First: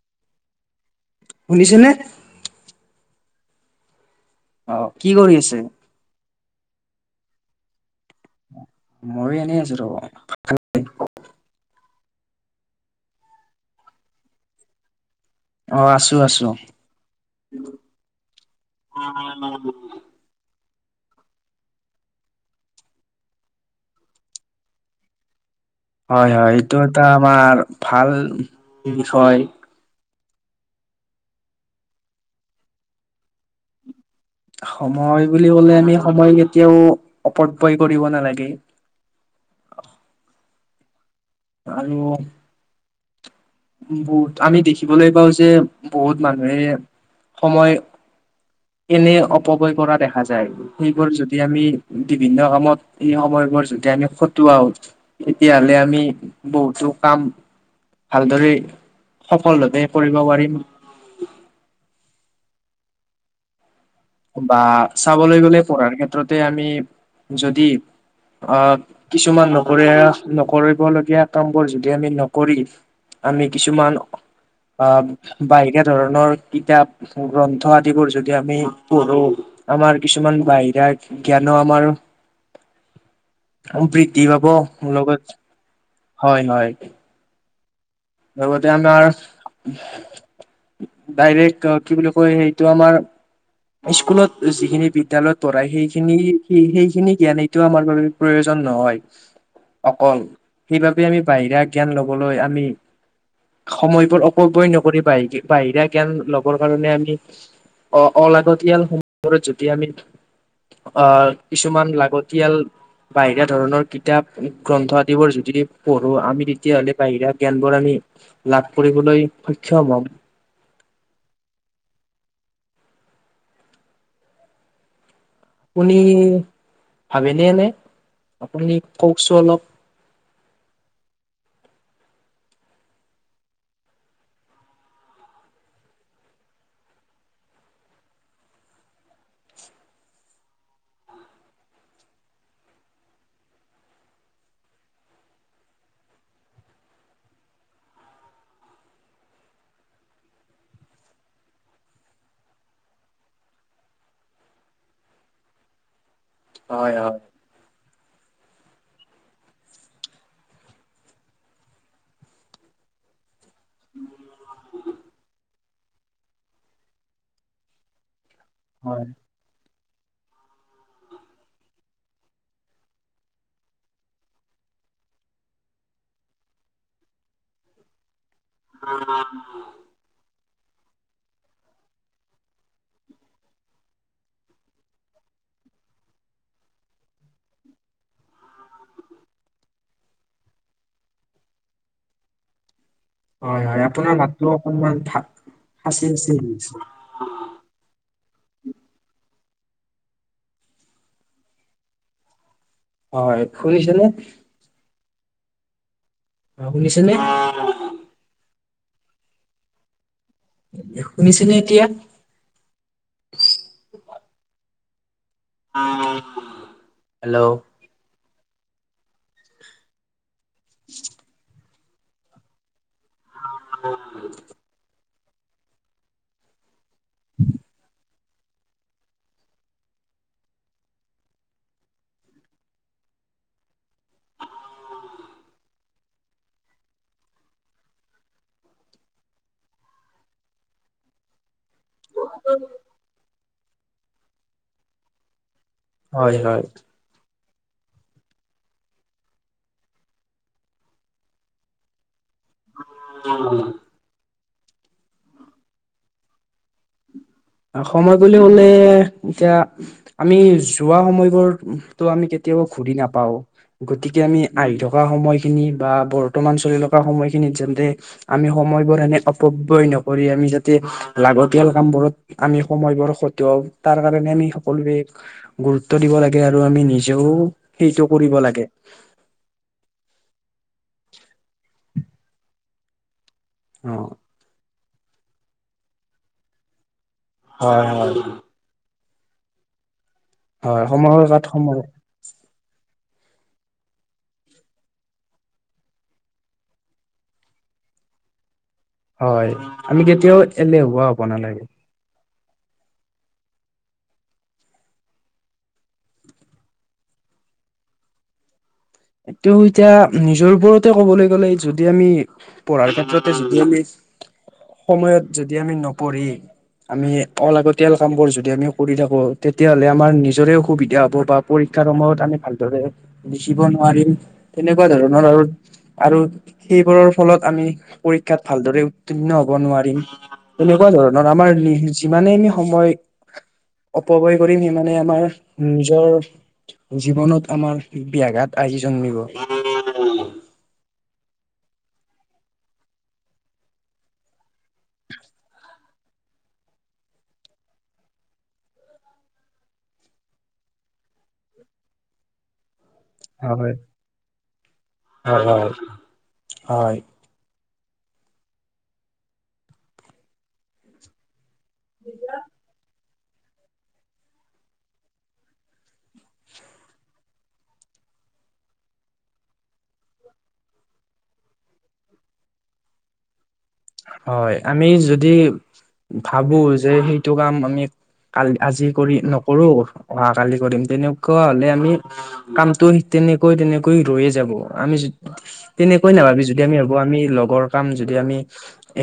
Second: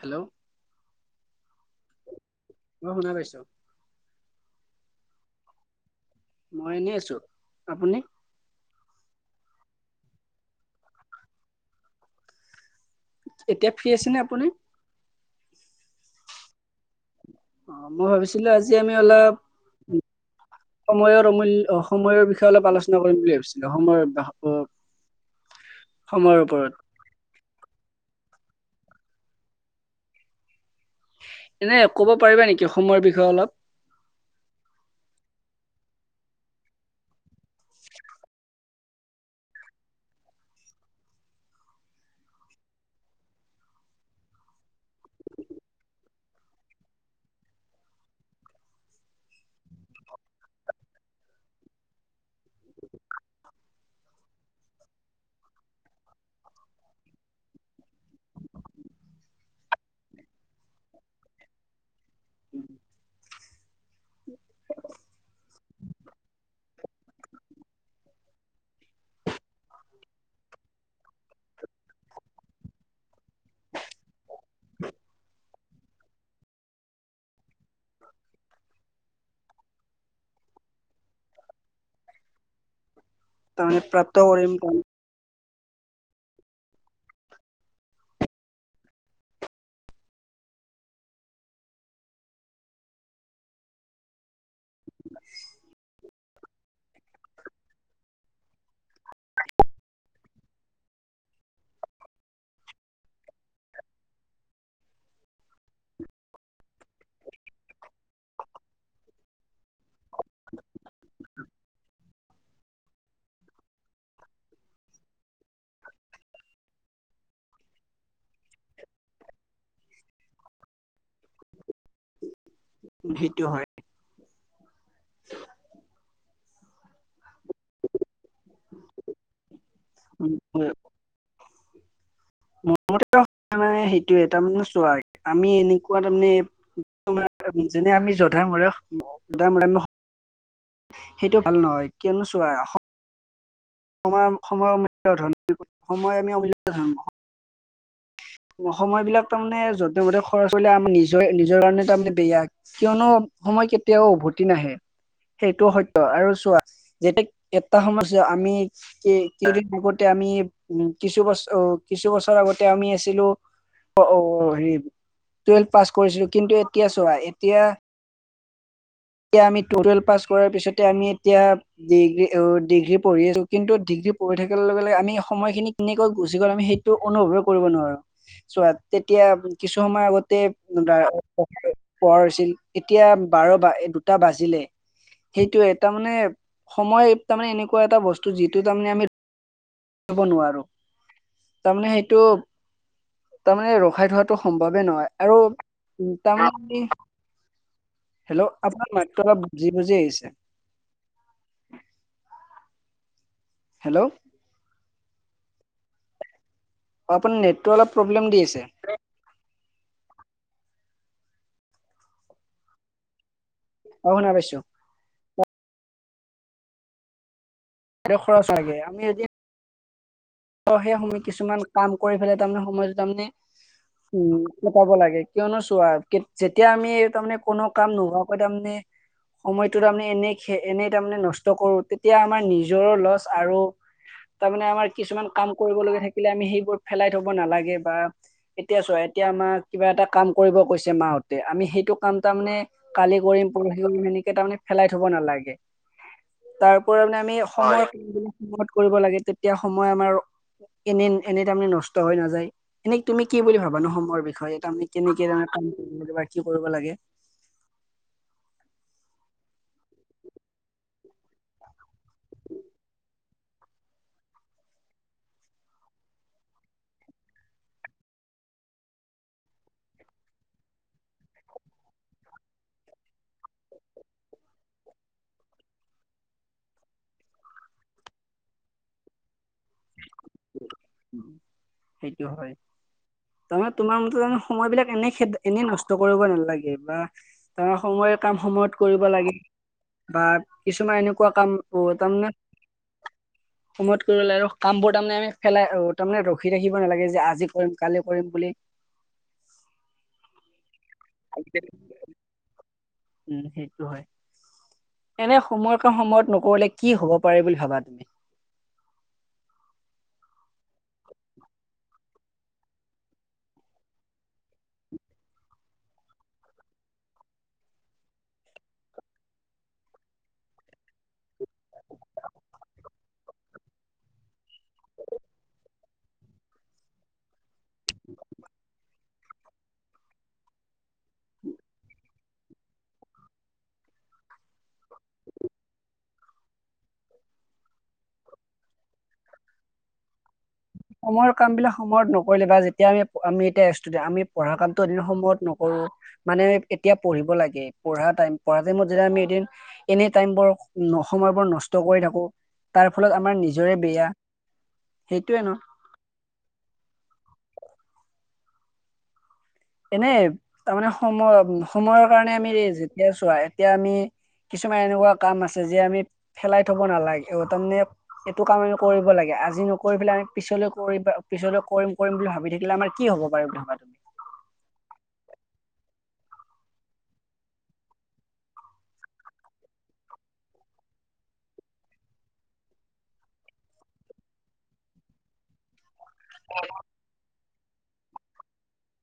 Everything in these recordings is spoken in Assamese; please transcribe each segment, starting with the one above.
হেল্ল'। শুনিছেনে? [inaudible] অ' কি কৰি আছে? মই এনেই আছো, আপুনি? ময়ো এনে আছো ৰ, [unintelligible] এতিয়া ফ্ৰী আছেনে আপুনি? অ' আছো আছো। অ' মই ভাবিছিলো আজি আমি অলপ। সময়ৰ অমূল্য সময়ৰ বিষয়ে অলপ আলোচনা কৰিম বুলি ভাবিছিলো সময়ৰ। হয় সময়ৰ হয়। ওপৰত এইটো এটা আমাৰ ভাল বিষয়। এনে ক'ব পাৰিবা নেকি? অসময়ৰ বিষয়ে অলপ। সময় বুলি ক'লে আমি সময় কেতিয়াও অপব্যয়য় কৰিব নালাগে। [unintelligible] আৰু। বহুত আমি দেখিবলৈ পাওঁ‌ যে বহুত মানুহে সময়। কেনে অপবয় কৰা দেখা যায়। সেইবোৰ যদি আমি বিভিন্ন কামত এই সময়বোৰ। য আমি খটোৱা হ তেতিয়া হ'লে আমি বহুতো কাম। ভালদৰে সফলভাৱে কৰিব পাৰিম। বা চাবলৈ গ'লে পঢ়াৰ ক্ষেত্ৰতে আমি যদি। আহ কিছুমান নকৰিযা নকৰিবলগীয়া কামবোৰ যদি আমি নকৰি। আমি কিছুমান। আহ বাহিৰা ধৰণৰ কিতাপ গ্ৰন্থ আদিবোৰ যদি আমি আমাৰ কিছুমান বাহিৰা জ্ঞানো আমাৰ তাৰমানে সম প্ৰাপ্ত বৃদ্ধি পাব কৰিম তাৰমানে মোৰ লগত হয় হয়। লগতে আমাৰ ডাইৰেক্ট কি বুলি কয় সেইটো আমাৰ স্কুলত যিখিনি বিদ্যালয়ত পঢ়ায় সেইখিনি স সেইখিনি জ্ঞান এইটো আমাৰ বাবে প্ৰয়োজন। নহয় অকল সেইবাবে আমি বাহিৰা জ্ঞান লবলৈ আমি সময়বোৰ অপব্যয় নকৰি বাহি বাহিৰা জ্ঞান লবৰ কাৰণে আমি অ' অলাগতিয়াল সময়বোৰত যদি আমি আহ কিছুমান লাগতিয়াল বাহিৰা ধৰণৰ কিতাপ গ্ৰন্থ আদিবোৰ যদি পঢ়ো আমি তেতিয়াহ'লে বাহিৰা জ্ঞান বোৰ আমি লাভ কৰিবলৈ সক্ষম হম। সেইটো হয়। আপুনি ভাবেনে নে আপুনি কওকচোন অলপ উ হয়। মোৰতে হোৱা নাই সেইটোয়ে তাৰমানে চোৱা আমি এনেকুৱা তাৰমানে যেনে আমি জোধা মৰেধা মৰে আম সেইটো ভাল নহয় কিয়নো চোৱা সময় সময় আমি অমিল সময় বিলাক তাৰ মানে যতে মধে খৰচ কৰিলে আমাৰ নিজৰ নিজৰ কাৰণে তাৰমানানে বেয়া কিয়নো সময় কেতিয়াও উভতি নাহে সেইটো সত্য আৰু চোৱা হয় হয় যেতিয়া এটা সময়ত আমি কেইদিন আগতে আমি উম কিছু বছৰ অ কিছু বছৰ আগতে আমি ছিলো অ' অ' অ' হেৰি টুৱেলভ পাছ কৰিছিলো কিন্তু এতিয়া চোৱা এতিয়া হয়। টুৱেল্ভ পাছ কৰাৰ পিছতে আমি এতিয়া ডিগ্ৰী ডিগ্ৰী পঢ়ি আছো কিন্তু ডিগ্ৰী পঢ়ি থাকিল। লগে লগে আমি সময়খিনি কেনেকৈ গুচি গ'ল আমি সেইটো অনুভৱে কৰিব নোৱাৰো। চোৱা তেতিয়া কিছু সময় আগতে প হৈছিল এতিয়া বাৰ বা দুটা বাজিলে। সেইটোয়ে তাৰ মানে সময় তাৰমানে এনেকুৱা এটা বস্তু যিটো তাৰমানে আমি ব নোৱাৰো তাৰমানে সেইটো হয় তাৰমানে হয় ৰখাই আপোনাৰ থোৱাটো মাতটো সম্ভৱে অকনমান নহয় ফা আৰু ফাঁচি উ ফাঁচি আহিছে তাৰমানে হেল্ল' আপোনাৰ বুজি বুজি আহিছে। হয় শুনিছে হেল্ল' অ নে? অ' শুনিছেনে আপুনি নেট অলপ প্ৰব্লেম দি আছে। শুনিছনে এতিয়া? অ শুনা পাইছো হেল্ল' খৰচ লাগে। আমি যদি সেই সময় কিছুমান কাম কৰি পেলাই তাৰমানে সময়টো তাৰমানে উম কটাব লাগে। কিয়নো চোৱা, যেতিয়া আমি তাৰমানে কোনো কাম নোহোৱাকৈ তাৰমানে সময়টোত তাৰমানে এনে এনেই তাৰমানে নষ্ট কৰো তেতিয়া আমাৰ নিজৰো লছ আৰু তাৰমানে আমাৰ কিছুমান কাম কৰিব লগা থাকিলে আমি সেইবোৰ ফেলাই থব নালাগে বা এতিয়া চোৱা এতিয়া আমাৰ কিবা এটা কাম কৰিব কৈছে মাহতে, আমি সেই সেইটো কাম তাৰ মানে কালি কৰিম, পৰহি কৰি সেনেকে তাৰ মানে ফেলাই থব নালাগে। হয় হয় তাৰপৰা মানে আমি সময় সময়ত কৰিব লাগে তেতিয়া সময় আমাৰ এনে এনে তাৰমানে নষ্ট হৈ নাযায়। এনে তুমি কি বুলি ভাবা নো সময়ৰ বিষয়ে? তাৰমানে কেনেকে [unintelligible] কাম কৰিব লাগে বা কি কৰিব লাগে। সময় বুলি কলে এতিয়া আমি যোৱা সময়বোৰতো আমি কেতিয়া তিয়াও ঘূৰি নাপাও। গতিকে আমি আহি থকা সময়খিনিত বা বৰ্তমান চলি থকা সময়খিনিত যেন্তে আমি স সময়বোৰ এনে অপব্যয় নকৰি আমি যাতে লাগতিয়াল কাম বোৰত আমি সময়বোৰ খটোৱাও, তাৰ কাৰণে আমি সকলোৱে গুৰুত্ব দিব লাগে আৰু আমি নিজেও সেইটো কৰিব লাগে। [inaudible] সেইটো হয়। তাৰমানে অ। তোমাৰ মতে তাৰমানে সময় বিলাক এনে খেদ এনে নষ্ট কৰিব নালাগে বা তাৰ হয় সময়ৰ হয়। কাম সময়ত কৰি ব লাগে বা হয় কিছুমান সময়ৰ এনেকুৱা গাত কাম অ সময় তাৰমানে সময়ত কৰিব লাগে আৰু কাম বোৰ তাৰমানে পেলাই আহ তাৰমানে ৰখি ৰাখিব নালাগে যে আজি কৰিম, কালি কৰিম বুলি। হয়। আমি কেতিয়াও এলেহুৱা হ'ব নালাগে। উম সেইটো হয়। এনে সময়ৰ কাম সময়ত নকৰিলে কি হব পাৰে বুলি ভাবা তুমি? এইটো এতিয়া নিজৰ ওপৰতে কবলৈ গ'লে যদি আমি পঢ়াৰ ক্ষেত্ৰতে যদি আমি সময়ত যদি আমি নপঢ়ি আমি অলাগতিয়াল কাম বোৰ যদি আমি কৰি থাকো। তেতিয়া হ'লে আমাৰ নিজৰে অসুবিধা হ'ব বা পৰী ক্ষাৰ সময়ত আমি ভালদৰে লিখিব ৱাৰিম, তেনেকুৱা ধৰণৰ আৰু আৰু সেইবোৰৰ ফলত আমি পৰীক্ষাত ভালদৰে উৰ্ত্তীৰ্ণ হ'ব নোৱাৰিম। তেনেকুৱা ধৰণৰ আমাৰ যিমানে আমি সময় অপব্যয় কৰিম সিমানে আমাৰ নিজৰ জীৱনত আমাৰ ব্যাঘাত আহি জন্মিব। সময়ৰ কাম বিলাক সময়ত নকৰিলে বা যেতিয়া আমি আমি এতিয়া ষ্টোডেণ্ট। আমি পঢ়া কামতো যদি সময়ত নকৰো মানে এতিয়া পঢ়িব লাগে, পঢ়া টাইম। পঢ়া টাইমত যদি আমি এদিন এনে টাইমবোৰ ন সময়বোৰ নষ্ট কৰি থাকো, তাৰ ফলত আমাৰ নিজৰে হয় বেয়া। সেইটোয়ে হয় ন? হয় হয়। এনেই তাৰমানে সময় সময়ৰ কাৰণে আমি যেতিয়া চোৱা, এতিয়া আমি কিছুমান এনেকুৱা কাম আছে যে আমি ফেলাই থব নালাগে, অ তাৰমানে এইটো কাম আমি কৰিব লাগে। আজি নকৰি পেলাই আমি পিছলৈ কৰিম বা পিছলৈ কৰিম কৰিম বুলি ভাবি থাকিলে আমাৰ কি হ'ব বাৰু ভাবা তুমি হয়, আমি যদি ভাবো যে সেইটো কাম আমি কালি আজি কৰি নকৰো, অহা কালি কৰিম, তেনেকুৱা হলে আমি কামটো তেনেকৈ তেনেকৈ ৰৈয়ে যাব। আমি যদি তেনেকৈ নাভাবি যদি আমি ভাবো আমি লগৰ কাম যদি আমি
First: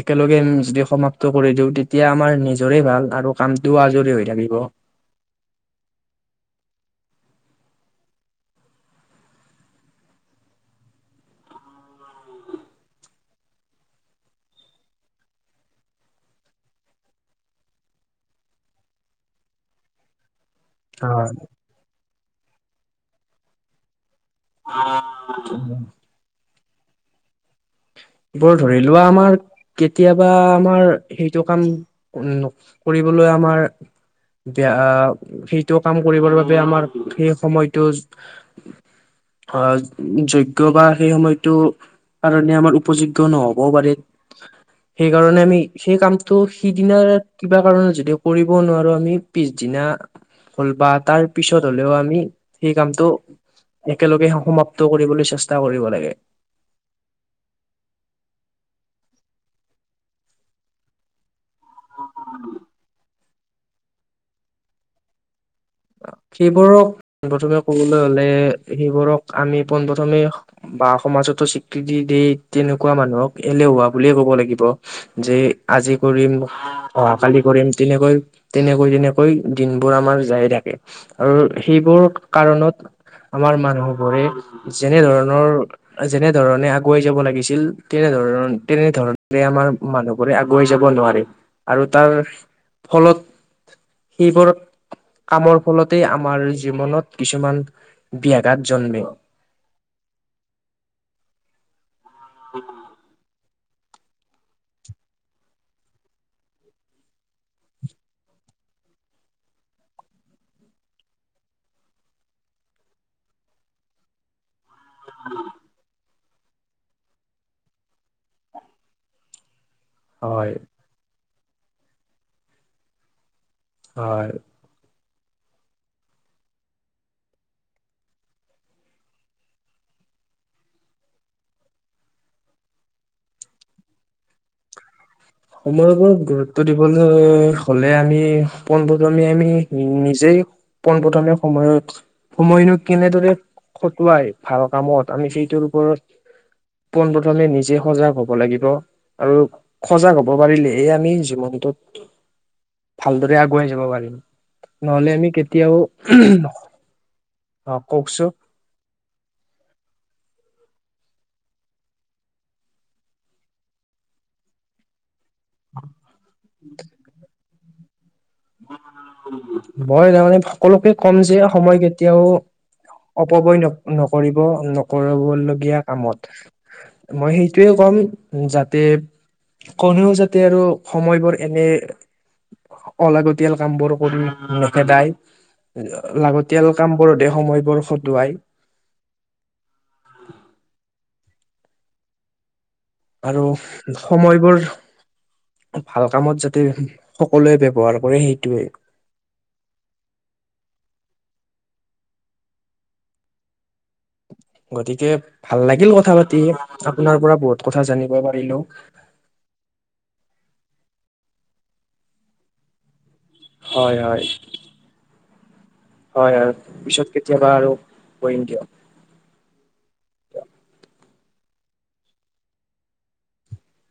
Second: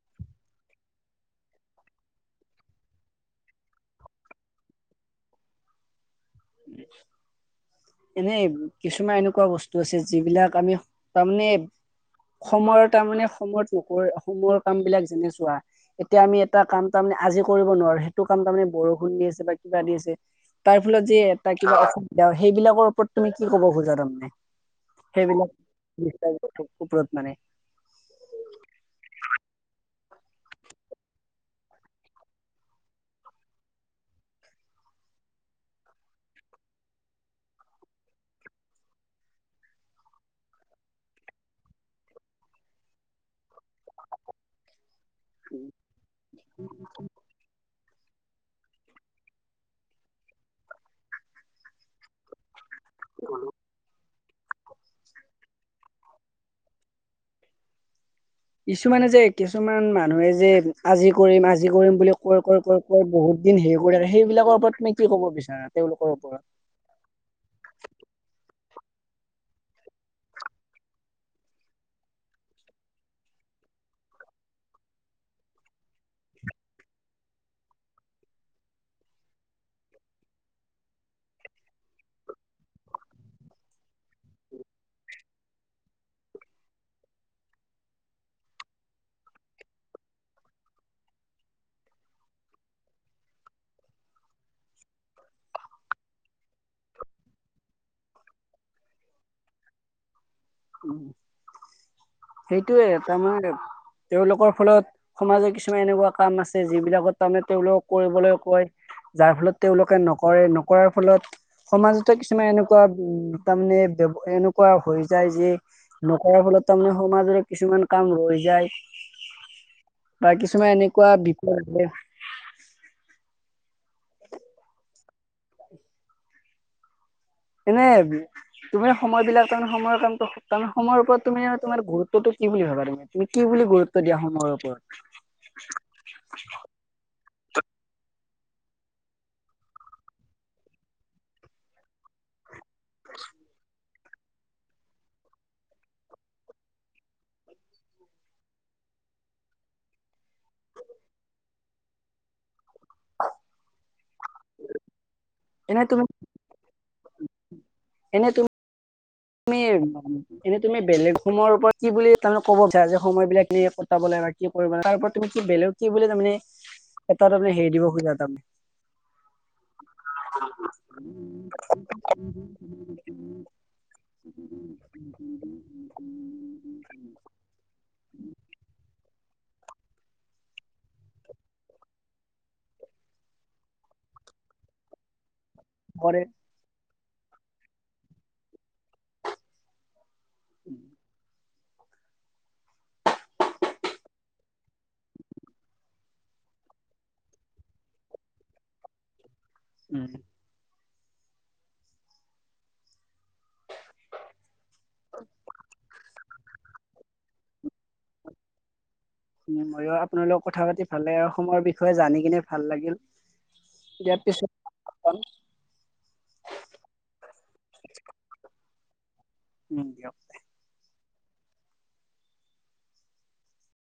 একেলগে যদি সমাপ্ত কৰি দিওঁ, তেতিয়া আমাৰ নিজৰে ভাল আৰু কামটোও আজৰি হৈ থাকিব। [inaudible] [unintelligible] এনেই কিছুমান এনেকুৱা বস্তু আছে যিবিলাক আমি তাৰমানে সময়ৰ তাৰমানে সময়ত নকৰি সময়ৰ কাম বিলাক যেনে চোৱা এতিয়া আমি এটা কাম তাৰমানে আজি কৰিব নোৱাৰো, সেইটো কাম তাৰমানে বৰষুণ দি আছে বা কিবা দি আছে তাৰ ফলত যে এটা কিবা অসুবিধা সেইবিলাকৰ ওপৰত তুমি কি ক'ব খোজা তাৰমানে? সেইবিলাক ওপৰত মানে এইবোৰ ধৰি লোৱা আমাৰ কেতিয়াবা আমাৰ সেইটো কাম ন কৰিবলৈ আমাৰ বেয়া সেইটো কাম কৰিবৰ বাবে আমাৰ সেই সময়টো অ যোগ্য বা সেই সময়তটো কাৰণে আমাৰ উপযোগ্য নহব পাৰে। সেইকাৰণে আমি সেই কামটো সিদিনাৰ কিবা কাৰনে যদিও কৰিব নোৱাৰো আমি পিছদিনা হ'ল বা তাৰ পিছত হ'লেও আমি, সেই কামটো একেলগে সমাপ্ত কৰিবলৈ চেষ্টা কৰিব লাগে। কিছুমানে যে কিছুমান মানুহে যে আজি কৰিম আজি কৰিম বুলি কয় কয় কয় বহুত দিন হেৰি কৰে সেইবিলাকৰ ওপৰত তুমি কি ক'ব বিচাৰা? তেওঁলোকৰ ওপৰত সেইবোৰক প্ৰথমে কবলৈ গলে সেইবোৰক আমি পোন প্ৰথমে বা সমাজতো স্বীকৃতি দি‌ তেনেকুৱা মানুহক এলে বুলিয় ক'ব লাগিব যে আজি কৰিম অহাকালি কৰিম তেনেকৈ তেনেকৈ তেনেকৈ দিনবোৰ আমাৰ যায় থাকে আৰু সেইবোৰ কাৰণত আমাৰ মানুহবোৰে যেনে ধৰণৰ যেনে ধৰণে আগুৱাই যাব লাগিছিল তেনেধৰণে তেনেধৰণৰে আমাৰ মানুহবোৰে আগুৱাই যাব নোৱাৰে আৰু তাৰ- ফলত সেইবোৰ কামৰ ফলতে আমাৰ জীৱনত কিছুমান ব্যাঘাত জন্মে। উ সেইটোয়ে তাৰ মানে তেওঁলোকৰ ফলত সমাজৰ কিছুমান এনেকুৱা কাম আছে যিবিলাকত তাৰমানে তেওঁলোকক কৰিবলৈ কয়। যাৰ ফলত তেওঁলোকে নকৰে নকৰাৰ ফলত সমাজতে কিছুমান এনেকুৱা উ তাৰমানে এনেকুৱা য যে নকৰাৰ ফলত তাৰমানে সমাজৰে কিছুমান কাম ৰৈ যায়। বা হয়, কিছুমান এনেকুৱা বিষয়ে হয়। এনে তুমি সময় বিলাক তাৰমানে সময়ৰ কামটো তাৰ সময়ৰ ওপৰত তুমি তোমাৰ গুৰুত্বো কি বুলি ভাবা তুমি তুমি কি বুলি গুৰুত্ব দিয়া সময় ওপৰত- সময়ৰ ওপৰত গুৰুত্ব দিবলৈ হলে আমি পোন প্ৰথমে আমি নিজেই পোন প্ৰথমে সময় সময়নো কেনেদৰে কটোৱাই ভাল কামত আমি সেইটোৰ ওপৰত পোন প্ৰথমে নিজে সজাগ হ'ব লাগিব আৰু সজাগ হ'ব হব পাৰিলেহে আমি জীৱনটোত ভালদৰে আগুৱাই যাব পাৰিম নহলে আমি কেতিয়াও এনে তুমি অ এনে কওকচোন তুমি তুমি এনেই তুমি বেলেগ সময়ৰ ওপৰত কি বুলি তাৰে ক'ব বিচাৰা যে সময় বিলাক এনে কটাবলৈ কৰিব তাৰ তুমি কি বেলেগ কি ব বুলি তাৰমানে কটা হেৰি দিব খোজা তাৰমানে মই তাৰমাননে সকলোকে কম যে সময় কেতিয়াও- অপব্যয় নকৰো নকবলগীয়া কামত মই সেইটোয়ে কম যাতে কোনেও যাতে আৰু সময়বোৰ এনে অলাগতিয়াল কাম বোৰ কৰি নেখেদাই কৰে লাগতিয়াল কামবোৰতে সময়বোৰ খটুৱাই উম আৰু সময়বোৰ ভাল কামত যাতে সকলোৱে ব্যৱহাৰ কৰে সেইটোৱে উম গতিকে ভাল লাগিল কথা আপোনাৰ পৰা বহুত কথা জানিব পাৰিলো। আপোনাৰ লগত কথা পাতি ভাল লাগে। আৰু অসমৰ বিষয়ে জানি কিনে ভাল লাগিল। হয় ইয়াৰ হয় পিছত হয়, আৰু পিছত কেতিয়াবা আৰু কৰিম দিয়ক। দিয়ক